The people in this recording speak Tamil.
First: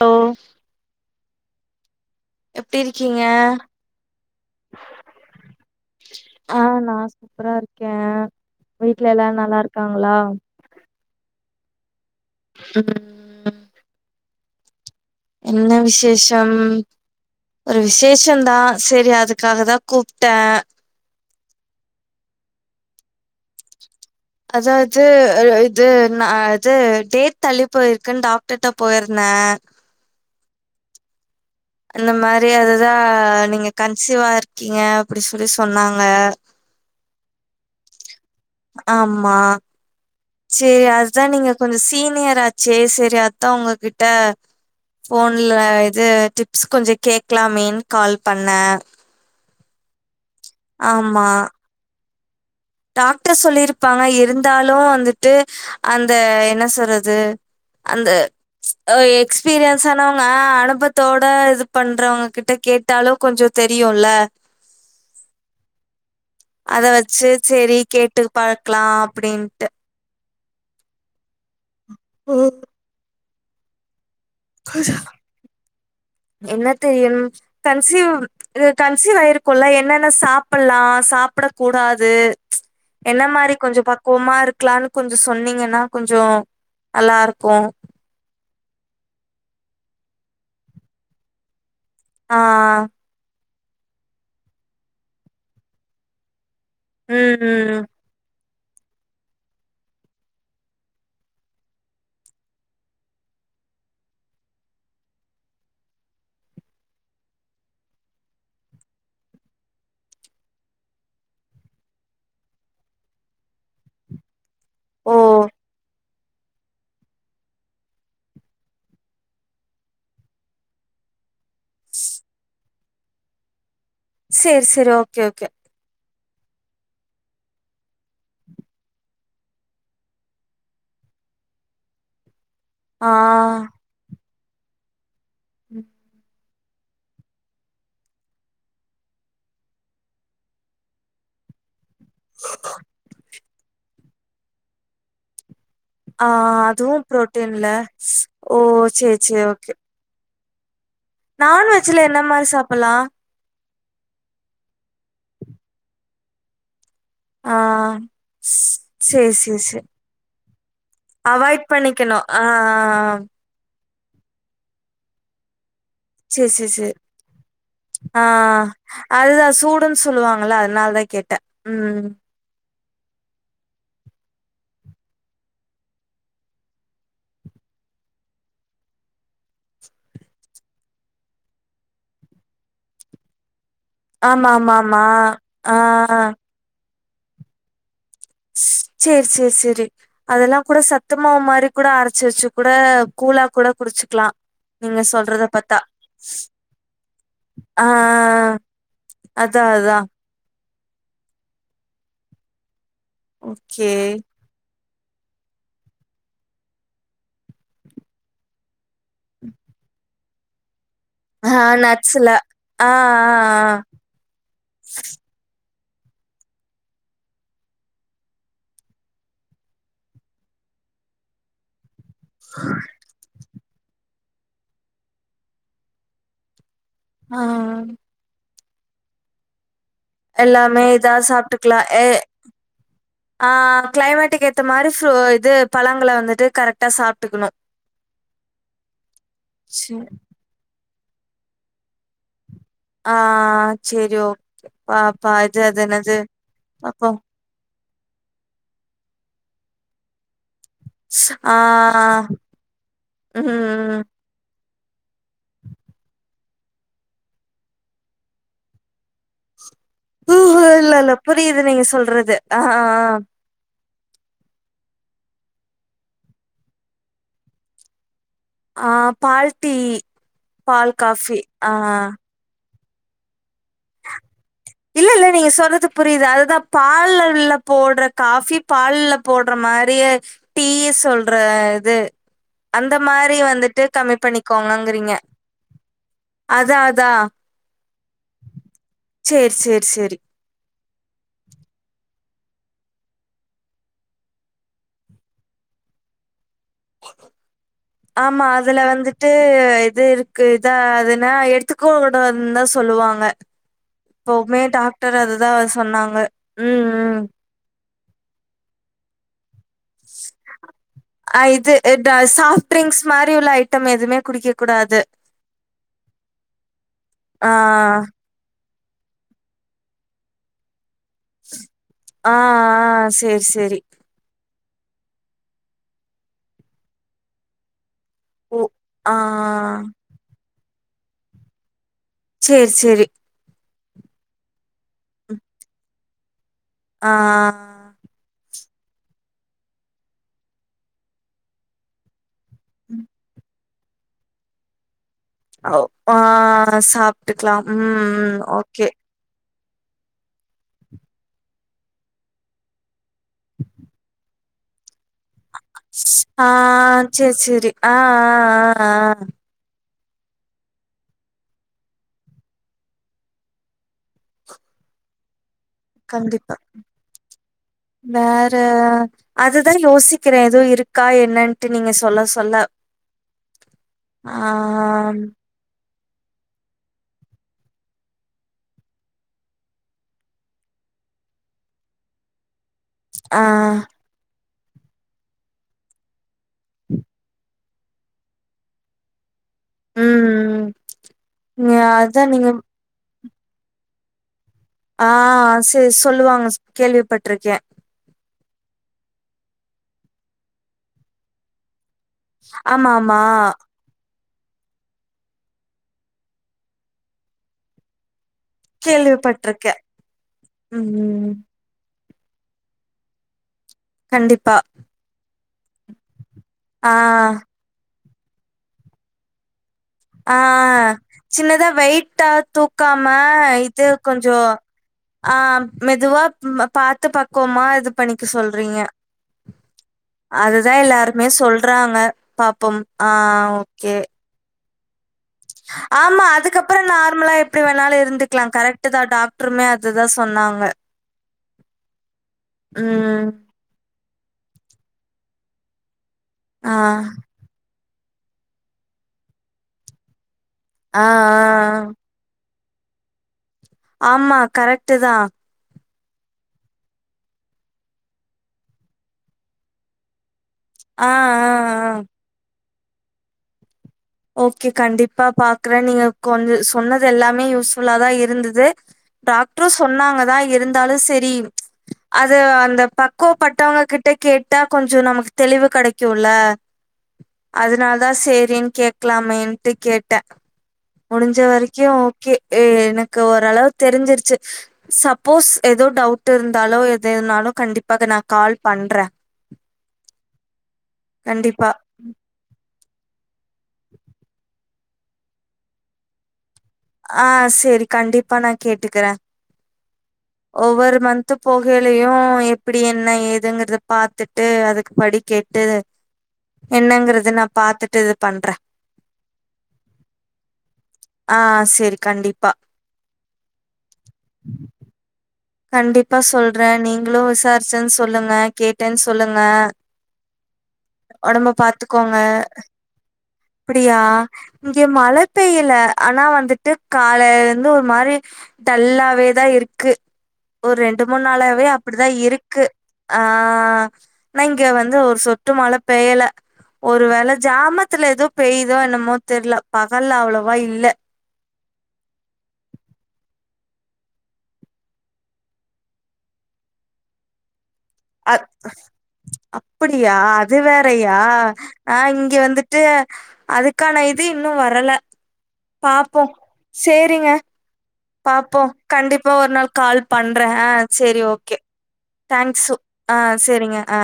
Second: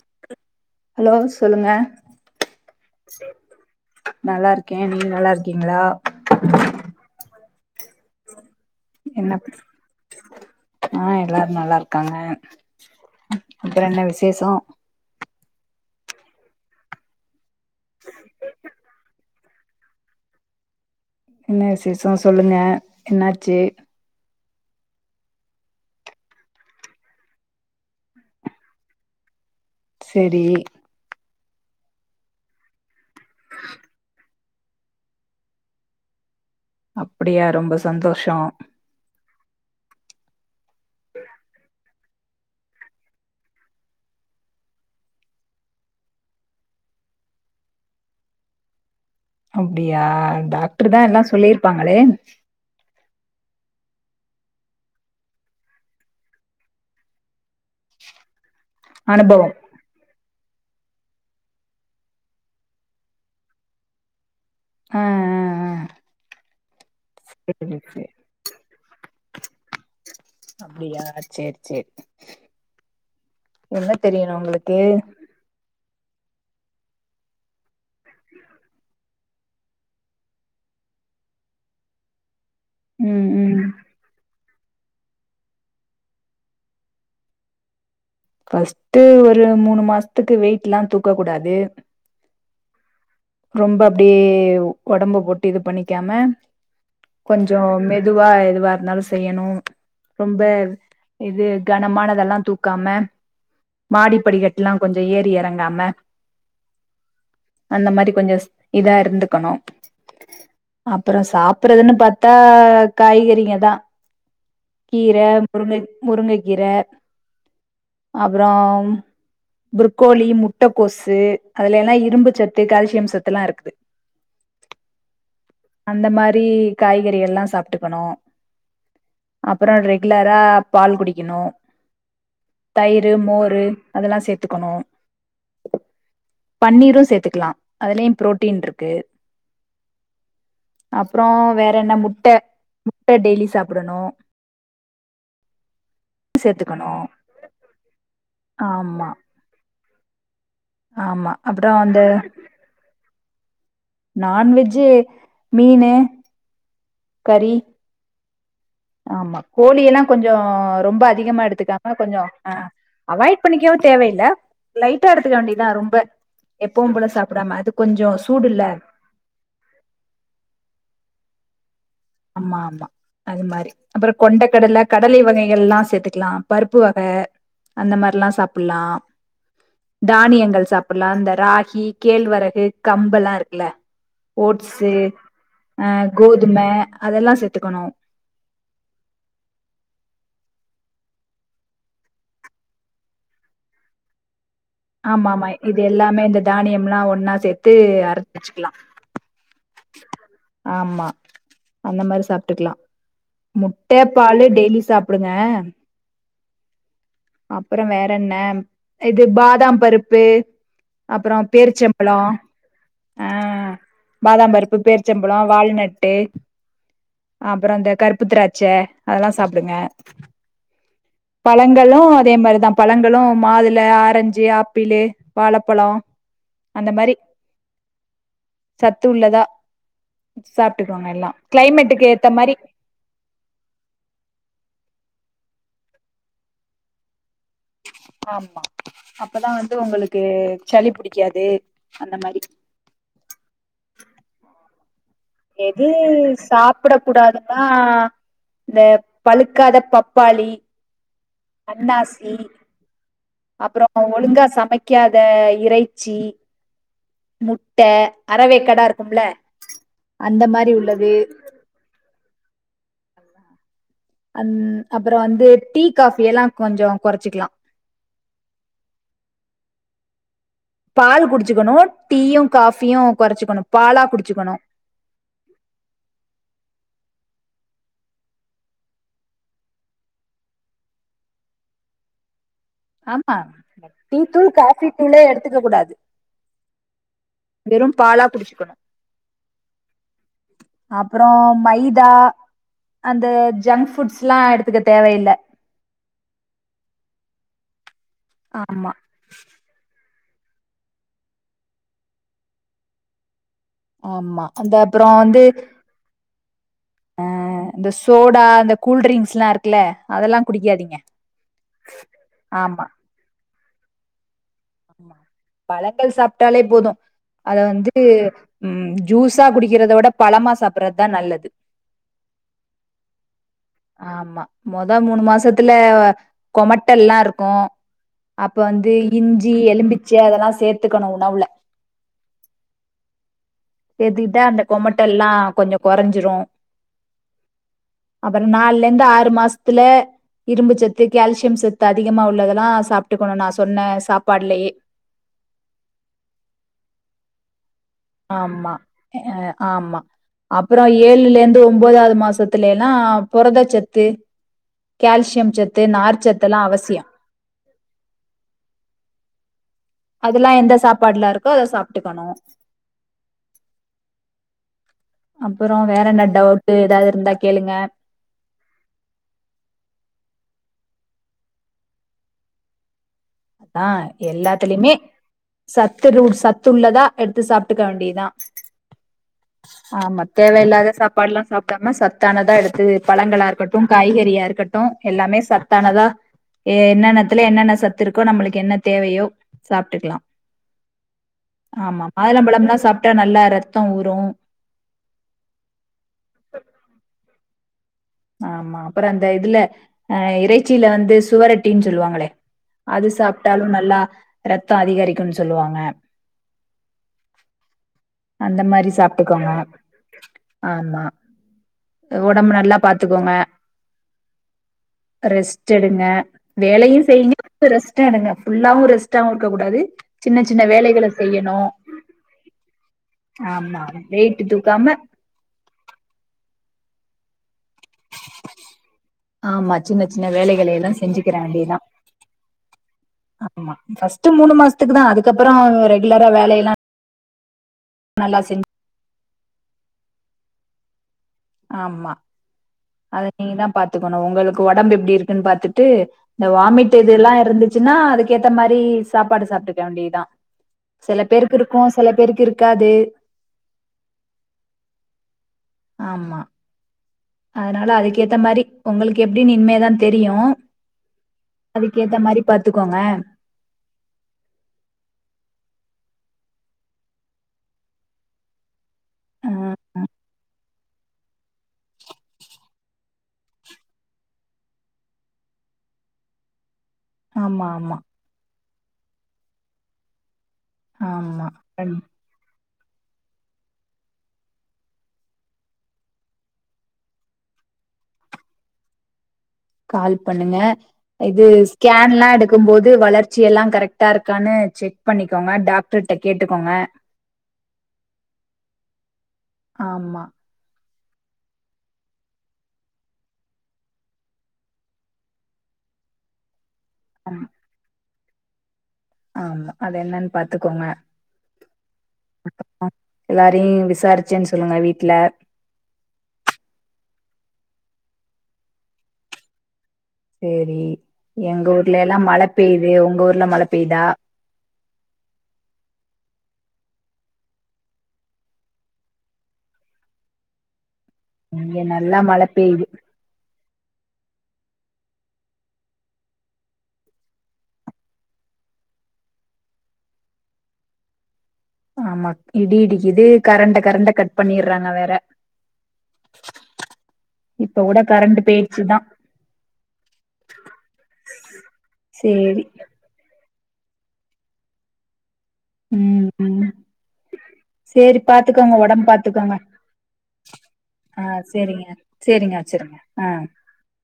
ஹலோ ஹலோ சொல்லுங்க எப்டி இருக்கீங்க நல்லாருக்கே நீங்க நல்லாருக்கீங்களா ஆ நான் சூப்பரா இருக்கேன் வீட்ல என்ன எல்லாரும் நல்லா இருக்காங்களா ஆ எல்லாரும் நல்லா இருக்காங்க ம் அப்பறம் என்ன விசேஷம் என்ன விசேஷம் ஒரு விசேஷந் தான் செரி அதுக் க்காகதான் கூப்டேன் என்ன விசேஷம் சொல்லுங்க என்னாச்சு அதாது இது நான் து டேட் தள்ளி போயிருக்குன்னு டாக்டர்ட்ட போயிருந்தேன் சேரி இந்த மாரி அதுதான் நீங்க கன்சிவா இருக்கீங்க அப்புடி சொல்லி சொன்னாங்க அப்புடியா ரொம்ப சந்தோஷம் ஆமா சேரி அதான் நீங்க கொஞ்சோம் சீனியர் ஆச்சே செரி அதான் உங்ககிட்ட போன்ல இது டிப்ஸ் கொஞ்சோம் கேக்லாம் மேன்னு கால் பண்னேன் அப்டியா டாக்ருதான் எல்லா ஆமா. சொல்லிருப்பாங்களே டாக்டர் சொல்லிருப்பாங்க இருந்தாலும் வந்துட்டு அந்த என்ன சொல்றது அந்த ஆ அனுபவம் எக்ஸ்பீரியன்ஸ் வயசானவங்க அனுபவத்தோட இது பண்றவங்க கிட்ட கேட்டாலும் கொஞ்சோம் தெரியும்ல உம் ம் அத வச்சி சேரி சரி கேட்டு பார்க்கலாம் அப்டின்ட்டு அப்டியா சேர் சேரி ஹம் என்ன தெரியானும் உங்களுக்கு என்ன தெரியனும் கன்சிவ் இது கன்சிவ் ஆயிருக்கும் இல்ல என்னென்ன சாப்பலாம் சாப்பிடக் கூடாது என்ன ம் மாரி ம் கொஞ்சோம் பக்குவமா இருக்கலானு கொஞ்சோம் சொன்னீங்கன்னா கொஞ்சோம் நல்லாருக்கும் ஃபர்ஸ்ட்டு ஒரு மூணு மாசத்துக்கு வெயிட்லாம் தூக்க கூடாது ஆஹ ரொம்ப அப்டியே ஒடம்ப போட்டு இது பண்ணிக்காம ம், கொஞ்சோ ம். மெதுவா எதுவா இருந்தாலு செய்யணூ ரொம்ப இது கனமானதெல்லா தூக்காம மாடி படிக்கட்லா கொஞ்சோ ஏறி எறங்காம அந்த மாரி கொஞ்சஸ் இதா இருந்துக்கணு அப்புறோ சாப்புறதுன்னு பாத்தா காய்கறிங்க தா ஓ! கீர முருங்கக் முருங்கக்கீர அப்றோம் புருக்கோழி முட்ட கோசு அதுலையெலா இரும்பு சத்து கால்சியம் சத்துலா இருக்குது சேர் சேரி ஓகே ஓகே அந்த மாரி காய்கறியெல்லா சாப்டுக்கனூ அப்ரோம் ரெகுலரா பால் குடிக்கனும் ஆ, தயிரு மோரு அதெல்லாம் சேத்துக்கனும் உம் பன்னீரும் சேத்துக்கலாம் அதுலயும் ப்ரோட்டீன்ருக்கு அப்ரோம் வேற என்ன முட்டை முட்டை டெய்லி சாப்டனும் ஆஹ சேத்துக்கணு அதுவும் ப்ரோட்டீன்ல ஓ ஆமா சேர் சேரி ஓகே ஆமா அப்றோ அந்த நான்வெஜ்ல என்ன மாரி சாப்பலாம் நான்வெஜ்ஜூ மீனு கறி இஸ் ஆமா கோழியெல்லா கொஞ்சோ ரொம்ப அதிகமா அவாய்ட் எடுத்துக்காம கொஞ்சோ பண்ணிக்கணும். ஆ அவாய்ட் பண்ணிக்கவு தேவையில்ல லைட்டா எடுத்துக்க வேண்டியதா ரொம்ப சரி, சரி, சரி. எப்போவும்போல சாப்புடாம அது கொஞ்சோ சூடுல்ல அதுதா சூடுன் சொல்வாங்கள அதுனாலதா கேட்டே உம் அம்மா ஆமா அது மாரி அப்பறோ கொண்டக்கடல கடலை வகைகள்லா சேத்துக்கலா பருப்பு வக அந்த மாரிலா சாப்புட்லா தானியங்கள் சாப்புட்லா இந்த ராகி கேழ்வரகு கம்பலா இருக்குல ஆமா, ஆமா, ஓட்ஸு ஆமா. ஆ கோதும அதெல்லா சேத்துக்கனூ சேர் சேர் சேரி அதெல்லா கூட சத்துமாவு மாரி கூட அரச்சு வச்சு கூட கூழா கூட குடிச்சுக்லா ஆமாமா இது எல்லாமே இந்த தானியம்லா ஒன்னா சேத்து ஆ அரச்சுக்லா அதா அதா ஆமா அந்த மாரி சாப்டுக்லா ஓகே முட்ட பாலு டெய்லி சாப் புடுங்க அப்புறோ வேறென்ன இது பாதாம் பருப்பு அப்றோ ஆ பேரிச்சம்பழோ நட்ஸ்ல ஆ பாதாம்பருப்பு பேரிச்சம்பழோ வால்நட்டு அப்பறோ அந்த கருப்பு திராட்ச அதல்லா சாப்டுங்க பழங்களு அதே மாரிதா பழங் களு மாதுள ஆரஞ்சி ஆப்பிளு வாழப்பழோ அந்த மாரி ஆ ஆ ஆ சத்து உள்ளதா எல்லாமே இதா சாப்டுக்கோங்க எல்லா சாப்ட்டுக்கலா ஏ கிளைமேட்டுக்கு ஏத்த மாரி ஆ கிளைமேட்டுக்கு ஏத்த மாரி சோ இது பழங்கள வந்துட்டு கரெக்டா சாப்டுக்கணு ஆமா அப்பதா வந்து சே ஒங்களுக்கு சளி புடிக்காது அந்த மாரி ஆ சேரி ஓகே பாப்பா இது அது என்னது பாப்போ தா இந்த பழுக்காத பப்பாளி ச அண்ணாசீ ம் ம் அப்புறமா ஒழுங்கா சமைக்காத இறைச்சி முட்ட அறவேக்கடா இருக்கும்ல அந்த மாரி உள்ளது இது நீங்க சொல்றது ஆ ஆ அந் அப்பறொ வந்து டீ காஃபி எல்லா கொஞ்சொ கெறச்சிக்கலா ஆ பால் டீ பால் காஃபி. ஆ. குடுச்சுக்கணு டீயு காஃபியு கொறச்சுக்கணு பாலா குடுச்சுக்கணு இல்ல இல்ல நீங்க சொல்றது புரியுது அதுதா பால்லெல்ல போட்ற காஃபி பால்ல போட்ற மாரியே டீ சொல்ற இது அந்த ஆமா மாரி வந்துட்டு கம்மி டீ தூள் காஃபி பண்ணிக்கோங்கங்கிறீங்க தூளே எடுத்துக்க அதா அதா வெறு பாலா குடிச்சுக்கணு சேர் சேர் சேரி அப்பறோ மைதா அந்த ஜங்க் ஃபுட்ஸ்லா எடுத்துக்க தேவயில்ல ஆமா அதுல வந்து டு இது இருக்கு இதா அதுனா எடுத்துக்கோங்கடான் தா சொல்லுவாங்க ஆமா இப்பவுமே அந்த அப்புறோ டாக்டர் வந்து அதுதா சொன்னாங்க ம் ம் அஹ், இந்த சோடா இந்த கூல்ரிங்ஸ்லா இருக் குல அதல்லா குடிக்காதீங்க ஆமா மாறி உள்ள ஐட்டம் எதுமே குடிக்க கூடாது பழங்கள் சாப்ட்டாலே போது ஆ அத வந்து ம் ஜூஸா குடிக்கிறத விட பழமா சாப்புட்றதா நல்லது ஆ ஆ சேரி சேரி ஆமா மொத மூனு மாசத்துல கொமட்டல்லா இருக்கு அப்ப ஓ வந்து ஆ இஞ்சி எலும்பிச்ச அதெல்லா சேத்துக்கணு உணவுல சேரி சேரி சேத்துகிட்டா அந்த கொமட்டல்லா கொஞ்சொ கொறஞ்சிரு அ அ அப்பறொ நாள்லெந்து ஆறு மாசத்துல இரும்பு சத்து கேல்சியம் சத்து அதிகமா உள்ளத ல்லா சாப்ட்டுக்கணு நா சொன்ன சாப்பாடுலயே அப்பா சாப்ட்டுக்லாம் ம் ம் ஆமா ஓகே எ ஆமா அப்பறோ ஏழுல இர்ந்து ஒம்போதாவது மாசத்துல எல்லா புரதச்சத்து கேல்சியம் ஆ சேரி சேரி அ அ அ அ அதெல்லா எந்த சாப்பாடுல இருக்கோ அத சாப்ட்டுக்கணு அப்பறோ வேற என்ன கண்டிப்பா டவுட்டு ஏதாவது இருந்தா கேளுங்க வேற அதுத யோசிக்கிறே ஏதுவு இருக்கா என்னன்ட்டு நீங்க சொல்ல சொல்ல தா ஆ எல்லாத்துலயுமே சத்து ரூட் சத்துள்ளதா எடுத்து சாப்ட்டுக்க வேண்டியதா ஆமா தேவ இல்லாத சாப்பாடுலா சாப் [unintelligible] சத்தானதா எடுத்து ஆ பழங்களா இருக்கட்டு காய்கறியா இருக்கட்டு எல்லாமே சத்தானதா என்னென்னத்துல என்னென்ன சத்து இருக்கோ நம்மளுக்கு என்ன தேவையோ சாப்ட்டுக்கலா ம் ம் ஆமா அதா நீங்க மாதுளம்பழம்னா சாப்ட்டா நல்லா ரெத்தொ ஊரு ஆ செரி சொல்லுவாங்க கேள்விப்பட்ருக்கே ஆமா அப்பறொ அந்த இதுல அ இறைச்சில வந்து சுவரொட்டினு சொல்லுவாங்களே ஆமா அது ஆமா சாப்ட்டாலு நல்லா ரத்தோ அதிகரிக்குனு சொல்வாங்க அந்த மாதிரி சாப்ட்டுக்கோங்க கேள்விப்பட்டிருக்கே ஆமா ம் ஒடம்பு நல்லா பாத்துக்கோங்க கண்டிப்பா ரெஸ்ட் எடுங்க ஆ வேலயு செய்ங்க ரெஸ்டு எடுங்க ஃபுல்லாவு ரெஸ்டாவு இருக்ககூடாது ஆ சின்னதா வெயிட்டா தூக்காம ஆமா இது கொஞ்சோ வெயிட்டு தூக்காம ஆ மெதுவா பாத்து பக்குவமா இது பண்ணிக்க சொல்றீங்க ஆமா சின்ன சின்ன வேலைகளை அதுதா எல்லா எல்லாருமே செஞ்சுக்கிற வேண்டியதா சொல்றாங்க பாப்போம் ஆ ஓகே து மூனு மாசத்துக்கு தா அதுக்கப்றோ ஆமா ரெகுலரா வேலயெல்லா அதுக்கப்புறோ நார்மலா எப்டி வேணாலு இருந்துக்கலா கரெக்ட் தா டாக்டருமே அதுதா சொன்னாங்க ஆமா அத ம் நீங்க தா பாத்துக்கணு உங்களுக்கு உடம்பு எப்டி இருக்குன்னு பாத்துட்டு இந்த ஆ வாமிட் எதுல்லா இருந்து இதுனா அதுக்கேத்த மாரி சாப்பாடு சாப்ட்டுக்க வேண்டியதுதா ஆ ஆ சில பேர்க்கு இருக்கு சில பேர்க்கு இருக் காது ஆமா கரெக்ட்டு தா ஆமா அதனால அதுக்கேத்த மாரி உங்களுக்கு எப்டினு இனிமேதா தெரியு ஆ ஆ ஆ அதுக்கேத்த மாரி பாத்துக்கோங்க ஓகே கண்டிப்பா பாக்குறே நீங்க கொஞ்ச சொன்னது எல்லாமே யூஸ்ஃபுல்லாதா இருந்தது ஆ டாக்ட்ரு சொன்னாங்கதா இருந்தாலு செரி அது அந்த பக்குவப்பட்டவங்க கிட்ட கேட்டா கொஞ்சொ நமக்கு தெளிவு கெடைக்குல்ல ஆமா அதுனால ஆமா தா சேரின் கேக்லாமேன்ட்டு கேட்டே முடுஞ்ச ஆமா வரைக்கு கண் ஓகே எனக்கு ஓரளவு தெரிஞ்சிருச்சு சப்போஸ் ஏதோ டவுட் இருந்தாலோ எத இருனாலு கண்டிப்பா நா கால் பண்றே [unintelligible] கால் பண்ணுங்க இது கண்டிப்பா ஸ்கேன்ல்லா எடுக்கும்போது வளச்சி கட்சி எல்லா கரெக்டா இருக்கான்னு செக் பண்ணிக்கோங்க டாக்டர்ட்ட கேட்டுக்கோங்க ஆ செரி கண்டிப்பா நா கேட்டுக்குற ஆமா ஒவ்வொரு மனந்த் போகையிலயு எப்டி என்ன ஏதுங்கறத பாத்துட்டு அதுக்கு படி கேட்டு து என்னங்கறது நா ஆமா பாத்துட்டு பண்றே ஆமா அது என்னன்னு பாத்துக்கோங்க செரி கண்டிப்பா எல்லாரயு விசாரிச்சேன்னு சொல்லுங்க வீட்ல கண்டிப்பா சொல்றே நீங்களு விசாரிச்சேன்னு சொல்லுங்க கேட்டேன்னு சொல்லுங்க சேரி ஒடம்ப எங்க பாத்துக்கோங்க ஊர்லல்லா மழ பெய்து உங்க ஊர் அப்டியா இங்க மழ பெய்யல ஆனா வந்துட்டு காலைலருந்து ஒரு மாரி டல்லாவே தா இருக்கு ஒரு ரெண்டு மூணு நாளாவே இங்க அப்டிதா நல்லா மழ இருக்கு பெய்யுது ஆ நா இங்க வந்து ஒரு சொட்டு மழ பெயல ஒரு வேள ஜாமத்துல ஏதோ பெய்தோ என்னமோ தெர்ல பகல் அவ்வளவா இல்ல ஆமா இடி இடிக்கிது கரண்ட கரண்ட கட் பண்ணிட்றாங்க வேற இப்ப கூட கா அ அப்டியா அது வேறயா ஆ இங்க சேரி வந்துட்டு அதுக்கான இது இன்னு வரல பாப்போ ம் ம் சேரிங்க சேரி பாப்போ பாத்துக்கோங்க ஒடம்பு கண்டிப்பா ஒரு பாத்துக்கோங்க நாள் கால் பண்றே அ ஆ சேரி ஓகே சேரிங்க சேரிங்க தேங்க்ஸு வச்சிருங்க ஆ சேரிங்க ஆ